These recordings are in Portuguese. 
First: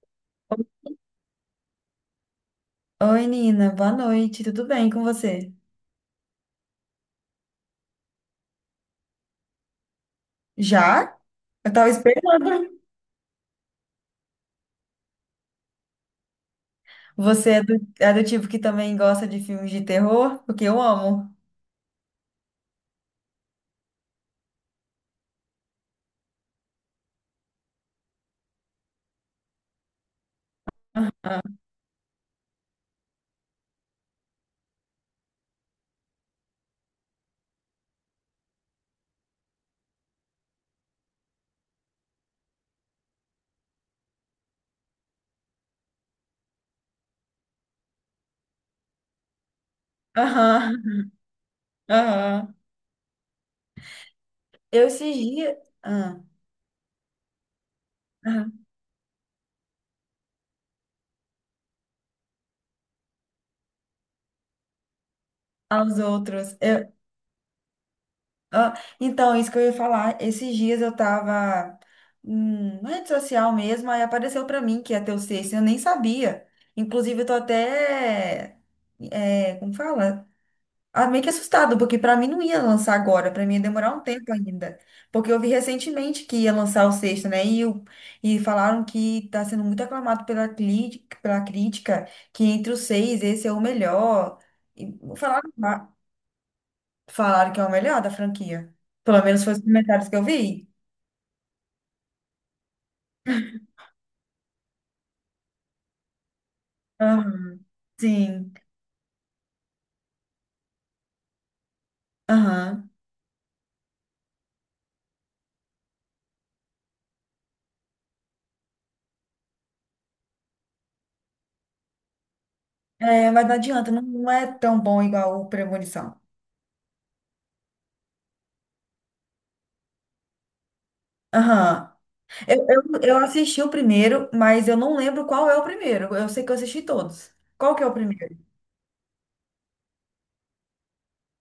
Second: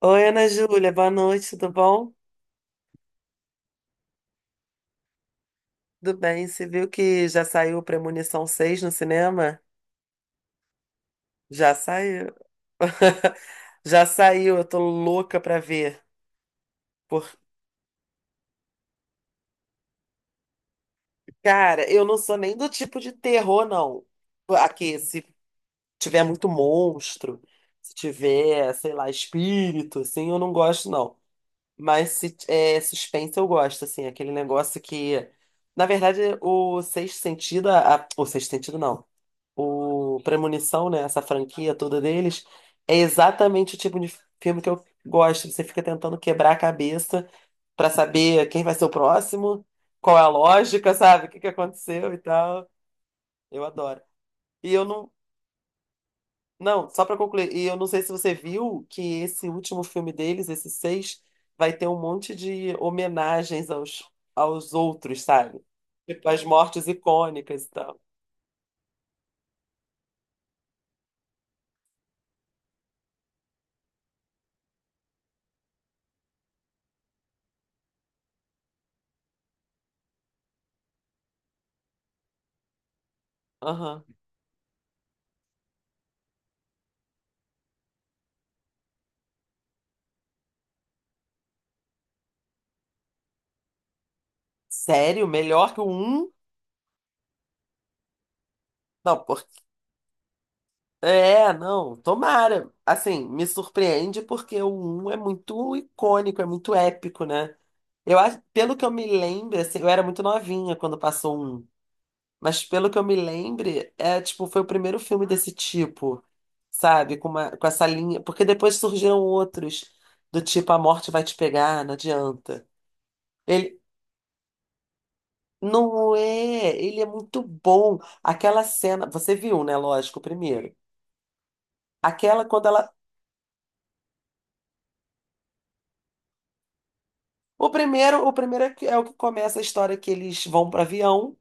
Oi, Ana Júlia, boa noite, tudo bom? Oi, Nina, boa noite, tudo bem com você? Tudo bem, você viu que já saiu Premonição 6 no cinema? Já? Eu Já tava saiu. esperando. Já saiu, eu tô louca pra ver. Por... Você é do tipo que também gosta de filmes de terror? Porque eu amo. Cara, eu não sou nem do tipo de terror, não. Aqui, se tiver muito monstro, se tiver, sei lá, espírito, assim, eu não gosto, não. Ah, Mas se é suspense, eu gosto, assim, aquele negócio que. Na verdade, o sexto sentido. O sexto sentido, não. O Premonição, né? Essa franquia toda deles, é exatamente o tipo de filme que eu gosto. Você fica tentando quebrar a cabeça pra saber quem vai ser o próximo, qual é a lógica, aham. sabe? O que que aconteceu e Aham. tal. Eu adoro. E eu Eu não. esses dias. Ah, Não, só pra concluir, e eu não sei se você aham. viu que esse último filme deles, esse seis, vai ter um monte de homenagens aos outros, sabe? Aos Tipo, as outros. mortes icônicas e tal. ah, então, isso que eu ia falar. Esses dias eu tava na rede social mesmo, aí apareceu pra mim que ia ter o sexto, eu nem sabia. Inclusive, eu tô até. É, como fala? Meio que assustado, porque pra mim não ia lançar agora, pra mim ia demorar um Aham. tempo ainda. Porque eu vi recentemente que ia lançar o sexto, né? E falaram que tá sendo muito aclamado pela crítica, que entre os seis esse é o melhor. E Sério? falaram, Melhor que o ah, um? falaram que é o melhor da franquia. Pelo Não, menos foi os comentários que eu vi. é, não, tomara. Assim, me surpreende porque o um é muito icônico, é muito épico, né? Aham, Eu acho, sim. pelo que eu me lembro, assim, eu era muito novinha quando passou o 1, mas pelo Aham. que eu me lembro, é tipo, foi o primeiro filme desse tipo, sabe? Com uma, com essa linha, porque depois surgiram outros do tipo A Morte Vai Te Pegar, não adianta. É, mas não Ele adianta, não, não é tão bom igual o não Premonição. é, ele é muito bom. Aquela cena, você viu, né, lógico, o primeiro. Aham. Aquela Eu, quando ela. eu, eu assisti o primeiro, mas eu não lembro qual é o primeiro. Eu sei que eu assisti todos. O Qual que é o primeiro, o primeiro? primeiro é, é o que começa a história que eles vão para avião,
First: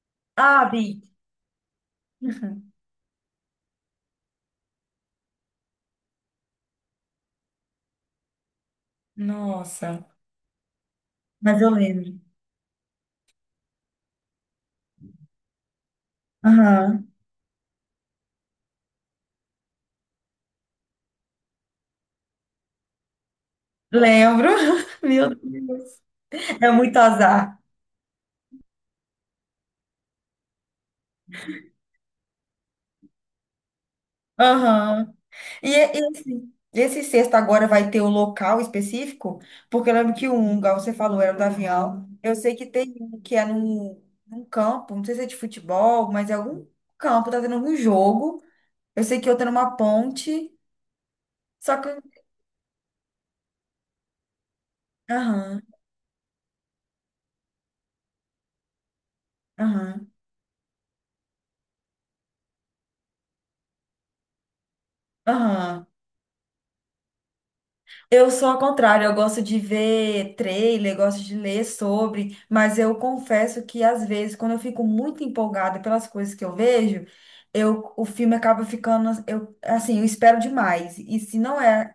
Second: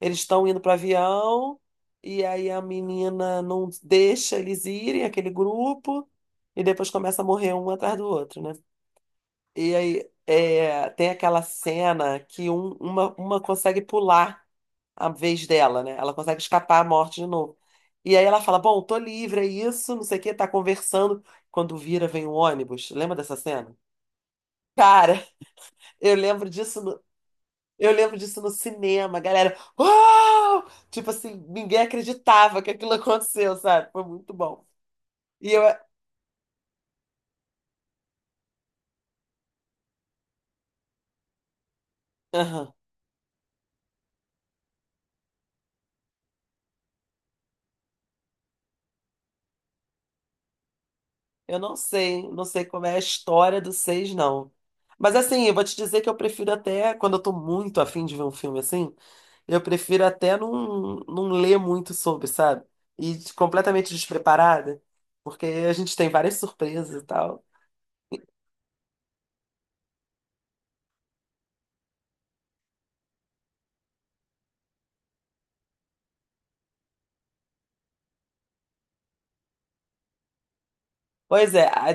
eles estão indo Ah, para vi. avião e aí a Uhum. menina não deixa eles irem, aquele grupo, e depois começa a morrer um atrás do outro, né? E Nossa. aí é, tem aquela Mas eu lembro. cena que uma consegue pular a vez dela, né? Ela consegue escapar à Aham. morte de novo. E aí ela fala, bom, tô livre, é isso, não sei o quê, tá conversando. Quando vira, vem um ônibus. Lembra dessa cena? Lembro. Cara, Meu Deus. eu lembro É muito disso. azar. Eu lembro disso no cinema, a galera. Uau! Tipo assim, ninguém acreditava que aquilo aconteceu, sabe? Foi muito bom. Aham. E eu, E esse sexto agora vai ter o local específico? Porque eu lembro que um, igual você falou, era do avião. Eu sei que aham, tem um que é num campo, não sei se é de futebol, mas é algum campo, tá tendo algum jogo. Eu sei que outro é numa ponte. eu não Só que. sei, não sei como é a história do seis, não. Mas assim, eu Aham, vou te dizer que eu prefiro até, quando eu tô muito afim de ver um filme assim, eu prefiro aham, até não ler muito sobre, sabe? Completamente despreparada, porque a aham. gente tem várias surpresas e tal. Eu sou ao contrário, eu gosto de ver trailer, gosto de ler sobre, mas eu confesso que às vezes, quando eu fico muito empolgada pelas coisas que eu vejo, eu, o filme acaba ficando, eu, assim, eu espero demais. E se Pois não é, aí é,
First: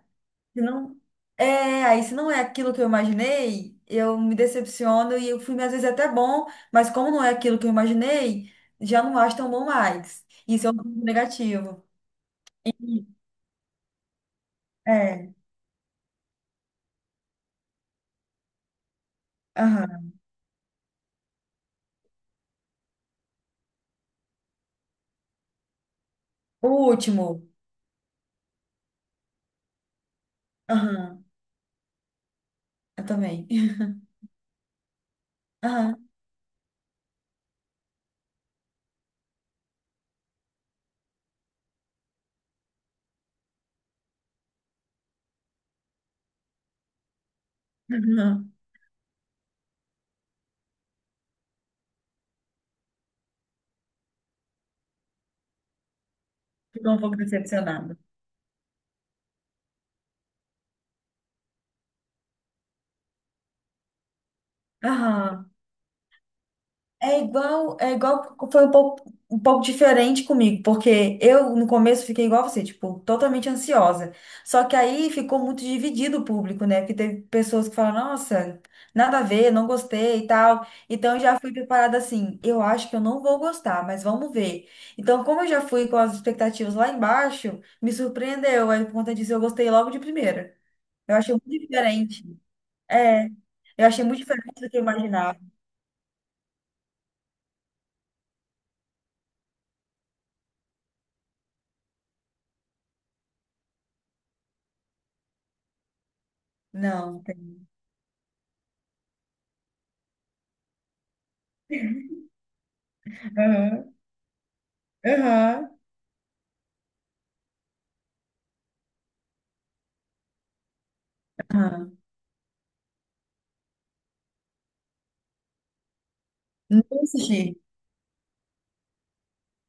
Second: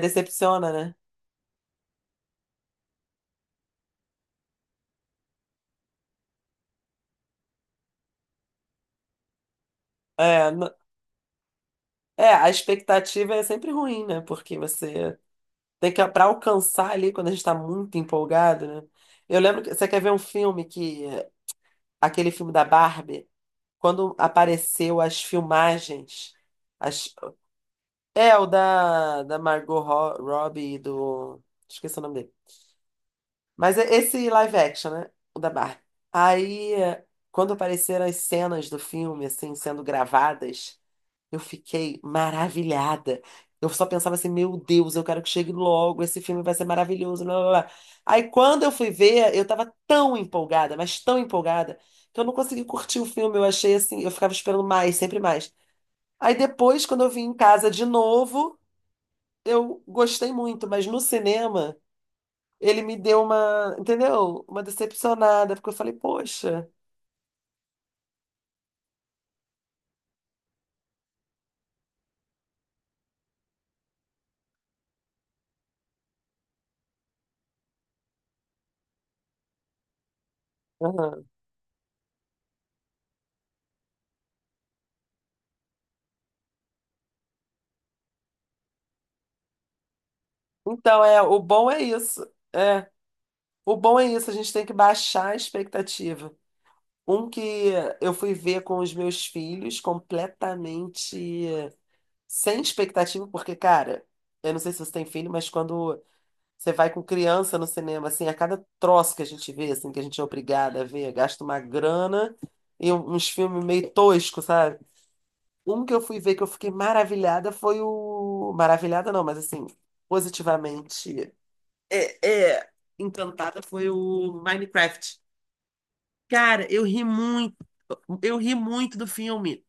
se decepciona, né? não é, aí se não é aquilo que eu imaginei, eu me decepciono e o filme às vezes é até bom, mas como não é aquilo que eu imaginei, já não acho tão bom mais. É, Isso n- é um ponto negativo. é, a expectativa é sempre ruim, né? Porque você. É, Tem que, para alcançar ali, quando a gente tá muito empolgado, né? Eu lembro que você quer aham. ver um filme que, aquele filme da Barbie, quando apareceu as filmagens, O as, último. é o da, Margot Robbie e Aham, do, esqueci o nome dele. eu também. Mas é esse live action, né? O da Barbie. Aham, Aí, quando apareceram as cenas do filme, assim, sendo gravadas, eu fiquei maravilhada. Eu só pensava assim, meu Deus, eu quero que chegue logo, esse filme vai ser maravilhoso. Blá, blá, blá. Aí aham. quando eu fui ver, eu tava tão empolgada, mas tão empolgada, que eu não consegui curtir o filme. Eu achei assim, eu ficava esperando mais, sempre mais. Aí depois, Ficou um quando eu pouco vim em casa de decepcionada. novo, eu gostei muito, mas no cinema, ele me deu uma, entendeu? Uma Aham. decepcionada, porque eu falei, poxa. É igual, foi um pouco diferente comigo, porque eu no começo fiquei igual você, tipo, totalmente ansiosa. Só que aí ficou muito dividido o público, né? Porque teve pessoas que falaram, nossa, nada a ver, não gostei e tal. Então eu Aham. já fui preparada assim, eu acho que eu não vou gostar, mas vamos ver. Então, como eu já fui com as expectativas lá embaixo, me surpreendeu. Aí por conta disso eu gostei logo de primeira. Então, Eu é, achei o muito bom é diferente. isso. É, É, o eu bom achei é muito isso, a gente diferente tem do que que eu baixar a imaginava. expectativa. Um que eu fui ver com os meus filhos completamente sem expectativa, porque, cara, eu não sei se você tem filho, mas quando você vai com Não, criança no tem. cinema, assim, a cada troço que a gente vê, assim, que a gente é obrigada a ver, gasta uma grana e uns filmes Aham, meio toscos, sabe? aham. Um que eu fui ver que eu fiquei maravilhada foi o. Maravilhada não, mas assim, positivamente. Aham. É, encantada foi o Minecraft. Cara, Não assisti. eu ri muito do filme.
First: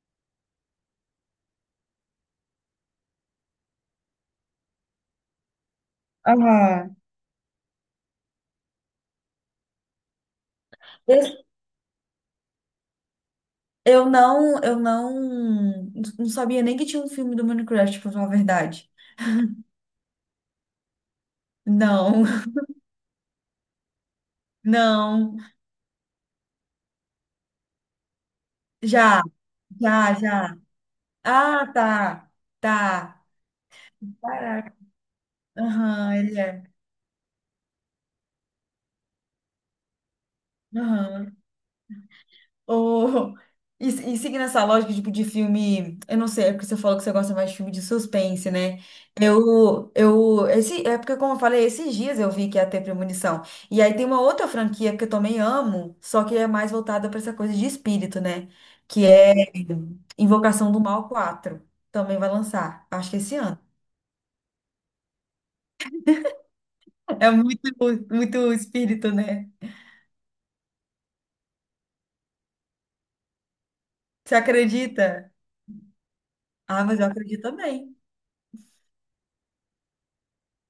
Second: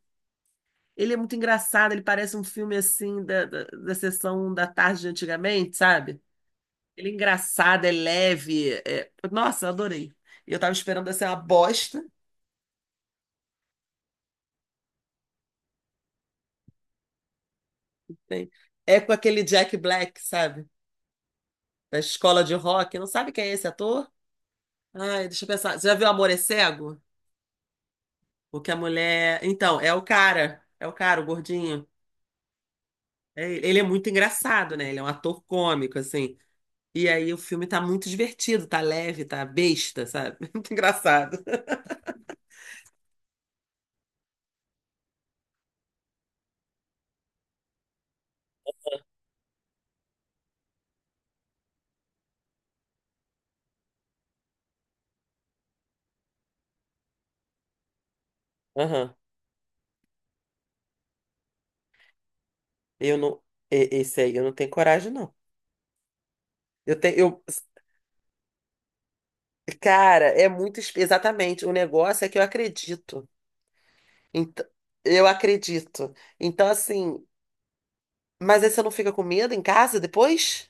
Ele é muito engraçado, ele parece um filme assim da, da sessão da tarde de antigamente, sabe? Aham. Ele é engraçado, é leve. Nossa, eu adorei. E eu tava esperando assim uma Esse- bosta. eu não sabia nem que tinha um filme do Minecraft, pra falar a Né? verdade. É com aquele Jack Black, sabe? Da Não, escola de rock. Não sabe quem é esse ator? Ai, não. deixa eu pensar. Você já viu Amor é Cego? O que a Já, mulher. Então, é o já, já. cara. É o cara, o Ah, gordinho. tá, tá. Ele é muito engraçado, Caraca. né? Ele é um ator cômico, Aham, assim. ele é. E aí o filme tá muito divertido, tá leve, tá besta, sabe? Muito Aham. engraçado. Ou, e seguindo essa lógica, tipo, de filme, eu não sei, é porque você falou que você gosta mais de filme de suspense, né? É porque, como eu falei, esses dias eu vi que ia ter Premonição. E aí tem uma outra franquia que eu também amo, só que é mais voltada para essa coisa de espírito, né? Que Aham. é Invocação do Mal quatro. Também vai lançar, acho que Eu esse não. ano. Esse aí eu não tenho coragem, não. Eu tenho. É muito, muito espírito, né? Cara, é muito. Exatamente. O negócio é que eu acredito. Você Então, eu acredita? acredito. Então, Ah, mas eu assim. acredito também. Mas aí você não fica com medo em casa depois?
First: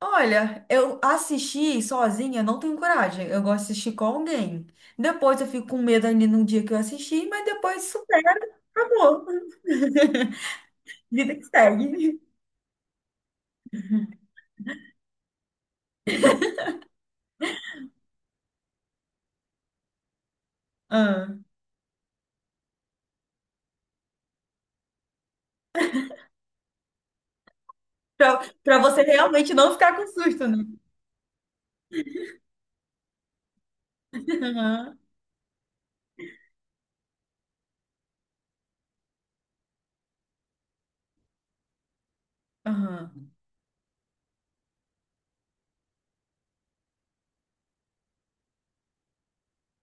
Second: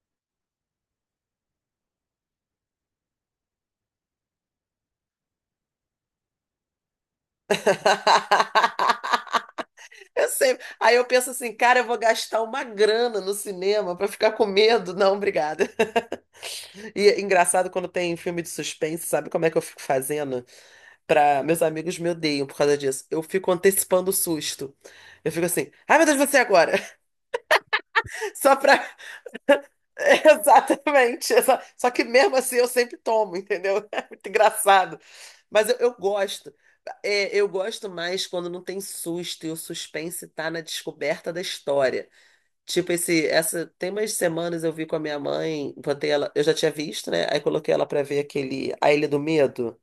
Olha, eu assistir sozinha, não tenho coragem. Eu gosto de assistir com alguém. Depois eu fico com medo ainda no dia que eu assisti, mas depois supera, acabou. Eu sempre. Aí eu penso Vida que assim, cara, eu vou segue. gastar uma grana no cinema pra ficar com medo. Não, obrigada. E é engraçado quando tem filme de suspense, sabe como é que eu fico fazendo? Ah. Meus amigos me odeiam por causa disso. Eu fico antecipando o susto. Eu fico assim, ai meu Deus, você agora! Pra, Só pra pra. você realmente não ficar com susto, né? Exatamente. Só que mesmo assim eu sempre tomo, entendeu? É muito engraçado. Aham. Mas eu gosto. É, eu gosto mais quando não tem susto e o suspense tá na descoberta da história. Tipo, Aham. Tem umas semanas eu vi com a minha mãe, botei ela, eu já tinha visto, né? Aí coloquei ela pra ver aquele A Ilha do Medo.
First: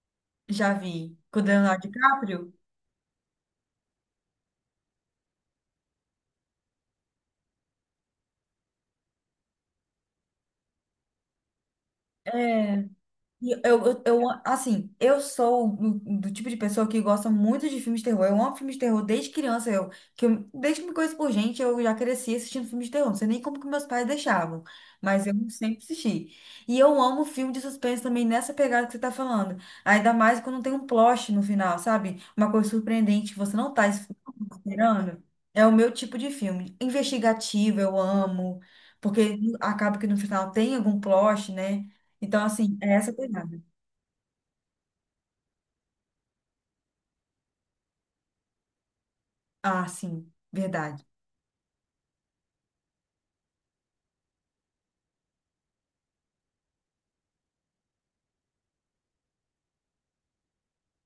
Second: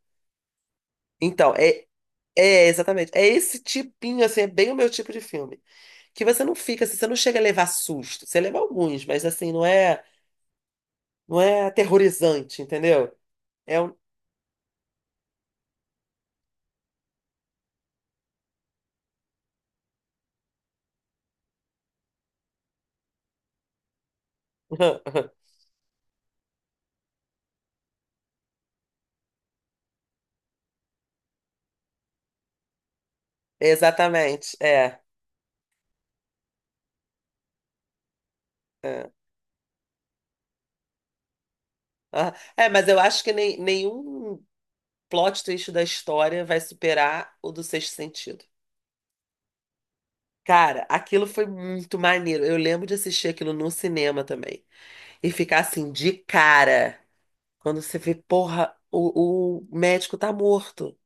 Já vi. Com o Então, Leonardo é. DiCaprio? É, exatamente. É esse tipinho, assim, é bem o meu tipo de filme. Que você não fica, assim, você não chega a levar susto. Você leva alguns, mas assim, não é aterrorizante, É. entendeu? E É Eu, um... eu, eu, assim, eu sou do tipo de pessoa que gosta muito de filmes de terror. Eu amo filmes de terror desde criança. Desde que me conheço por gente, eu já cresci assistindo filmes de terror. Não sei nem como que meus pais deixavam, mas eu sempre assisti. E eu amo filme de suspense também nessa pegada que você tá falando. Ainda mais quando tem um plot no final, sabe? Uma coisa surpreendente que você não tá es- Exatamente, é. esperando. É o meu tipo de filme. Investigativo, eu amo. É, Porque acaba que no final tem algum plot, né? ah, Então, é, assim, mas é eu essa acho que nem, pegada. nenhum plot twist da história vai superar o do Sexto Sentido. Ah, sim, Cara, verdade. aquilo foi muito maneiro. Eu lembro de assistir aquilo no cinema também. E ficar assim, de cara. Quando você vê, porra, o médico tá morto.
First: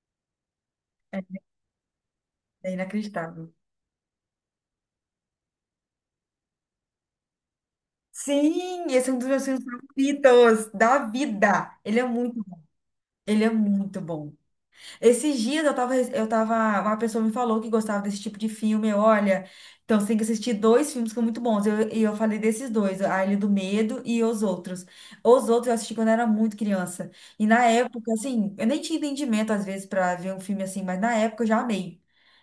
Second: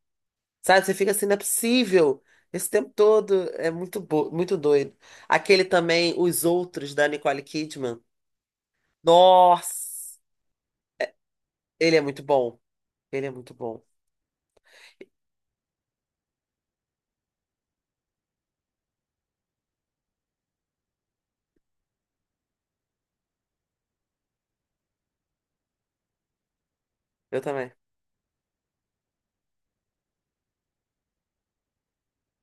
Sabe? Você fica É, assim, não é possível. Esse é tempo todo inacreditável. é muito doido. Aquele também, Os Outros, da Nicole Kidman. Sim, esse é um dos meus filmes Nossa! favoritos da vida. Ele Ele é é muito muito, bom. Ele é ele é muito bom. muito bom. Esses dias uma pessoa me falou que gostava desse tipo de filme. Olha, então você tem que assistir dois filmes que são muito bons. E falei desses dois, A Ilha do Medo e Os Outros. Os Outros eu assisti quando eu era muito criança. Eu E na também. época, assim, eu nem tinha entendimento às vezes pra ver um filme assim, mas na época eu já amei.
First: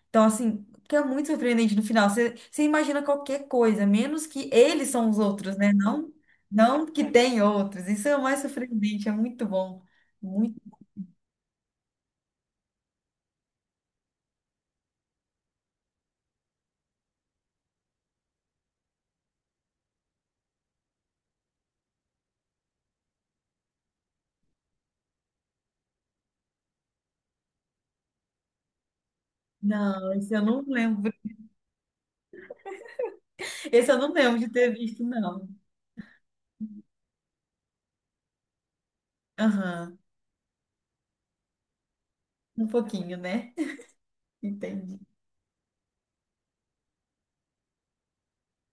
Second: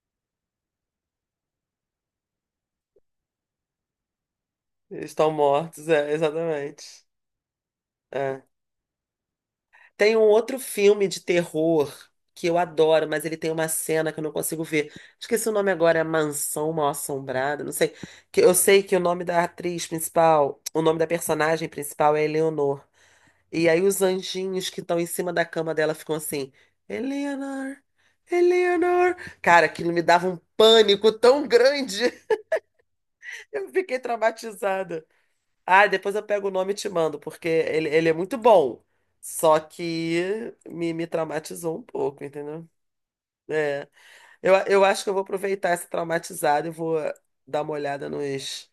Então, assim, que é muito surpreendente no final. Você imagina qualquer coisa, menos que eles Eles são os estão outros, né? mortos, é, Não, exatamente. não que tem outros. Isso é o mais É. surpreendente, é muito bom. Tem um outro Muito... filme de terror que eu adoro, mas ele tem uma cena que eu não consigo ver. Esqueci o nome agora, é Mansão Mal-Assombrada, não sei. Que eu sei que o nome da personagem principal é Eleanor. E aí os anjinhos que estão em cima da cama dela ficam assim, Eleanor, Eleanor. Cara, aquilo me Não, dava esse um eu não pânico lembro. tão grande. Eu Esse fiquei eu não lembro de ter visto, traumatizada. não. Ah, depois eu pego o nome e te mando, porque ele é muito bom. Só Aham, que me traumatizou um pouco, um entendeu? pouquinho, né? É, eu Entendi. acho que eu vou aproveitar essa traumatizada e vou dar uma olhada nos,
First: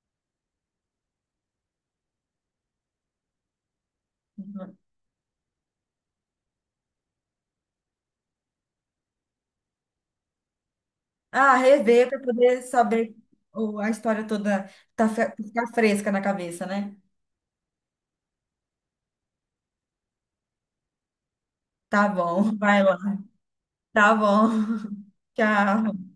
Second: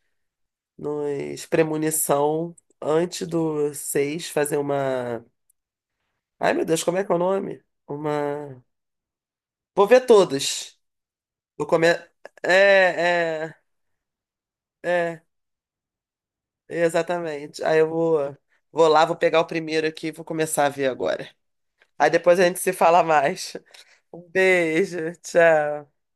nos premonição antes do 6 fazer Uhum. uma. Ai, meu Deus, como é que é o nome? Uma. Vou ver todas. Ah, Vou rever comer. para poder saber É, é, a história toda, tá, é, ficar fresca na cabeça, né? exatamente. Aí vou lá, vou pegar o primeiro aqui e vou começar a ver agora. Tá Aí depois a bom, gente se vai lá. fala mais. Tá Um bom, beijo, tchau. tchau.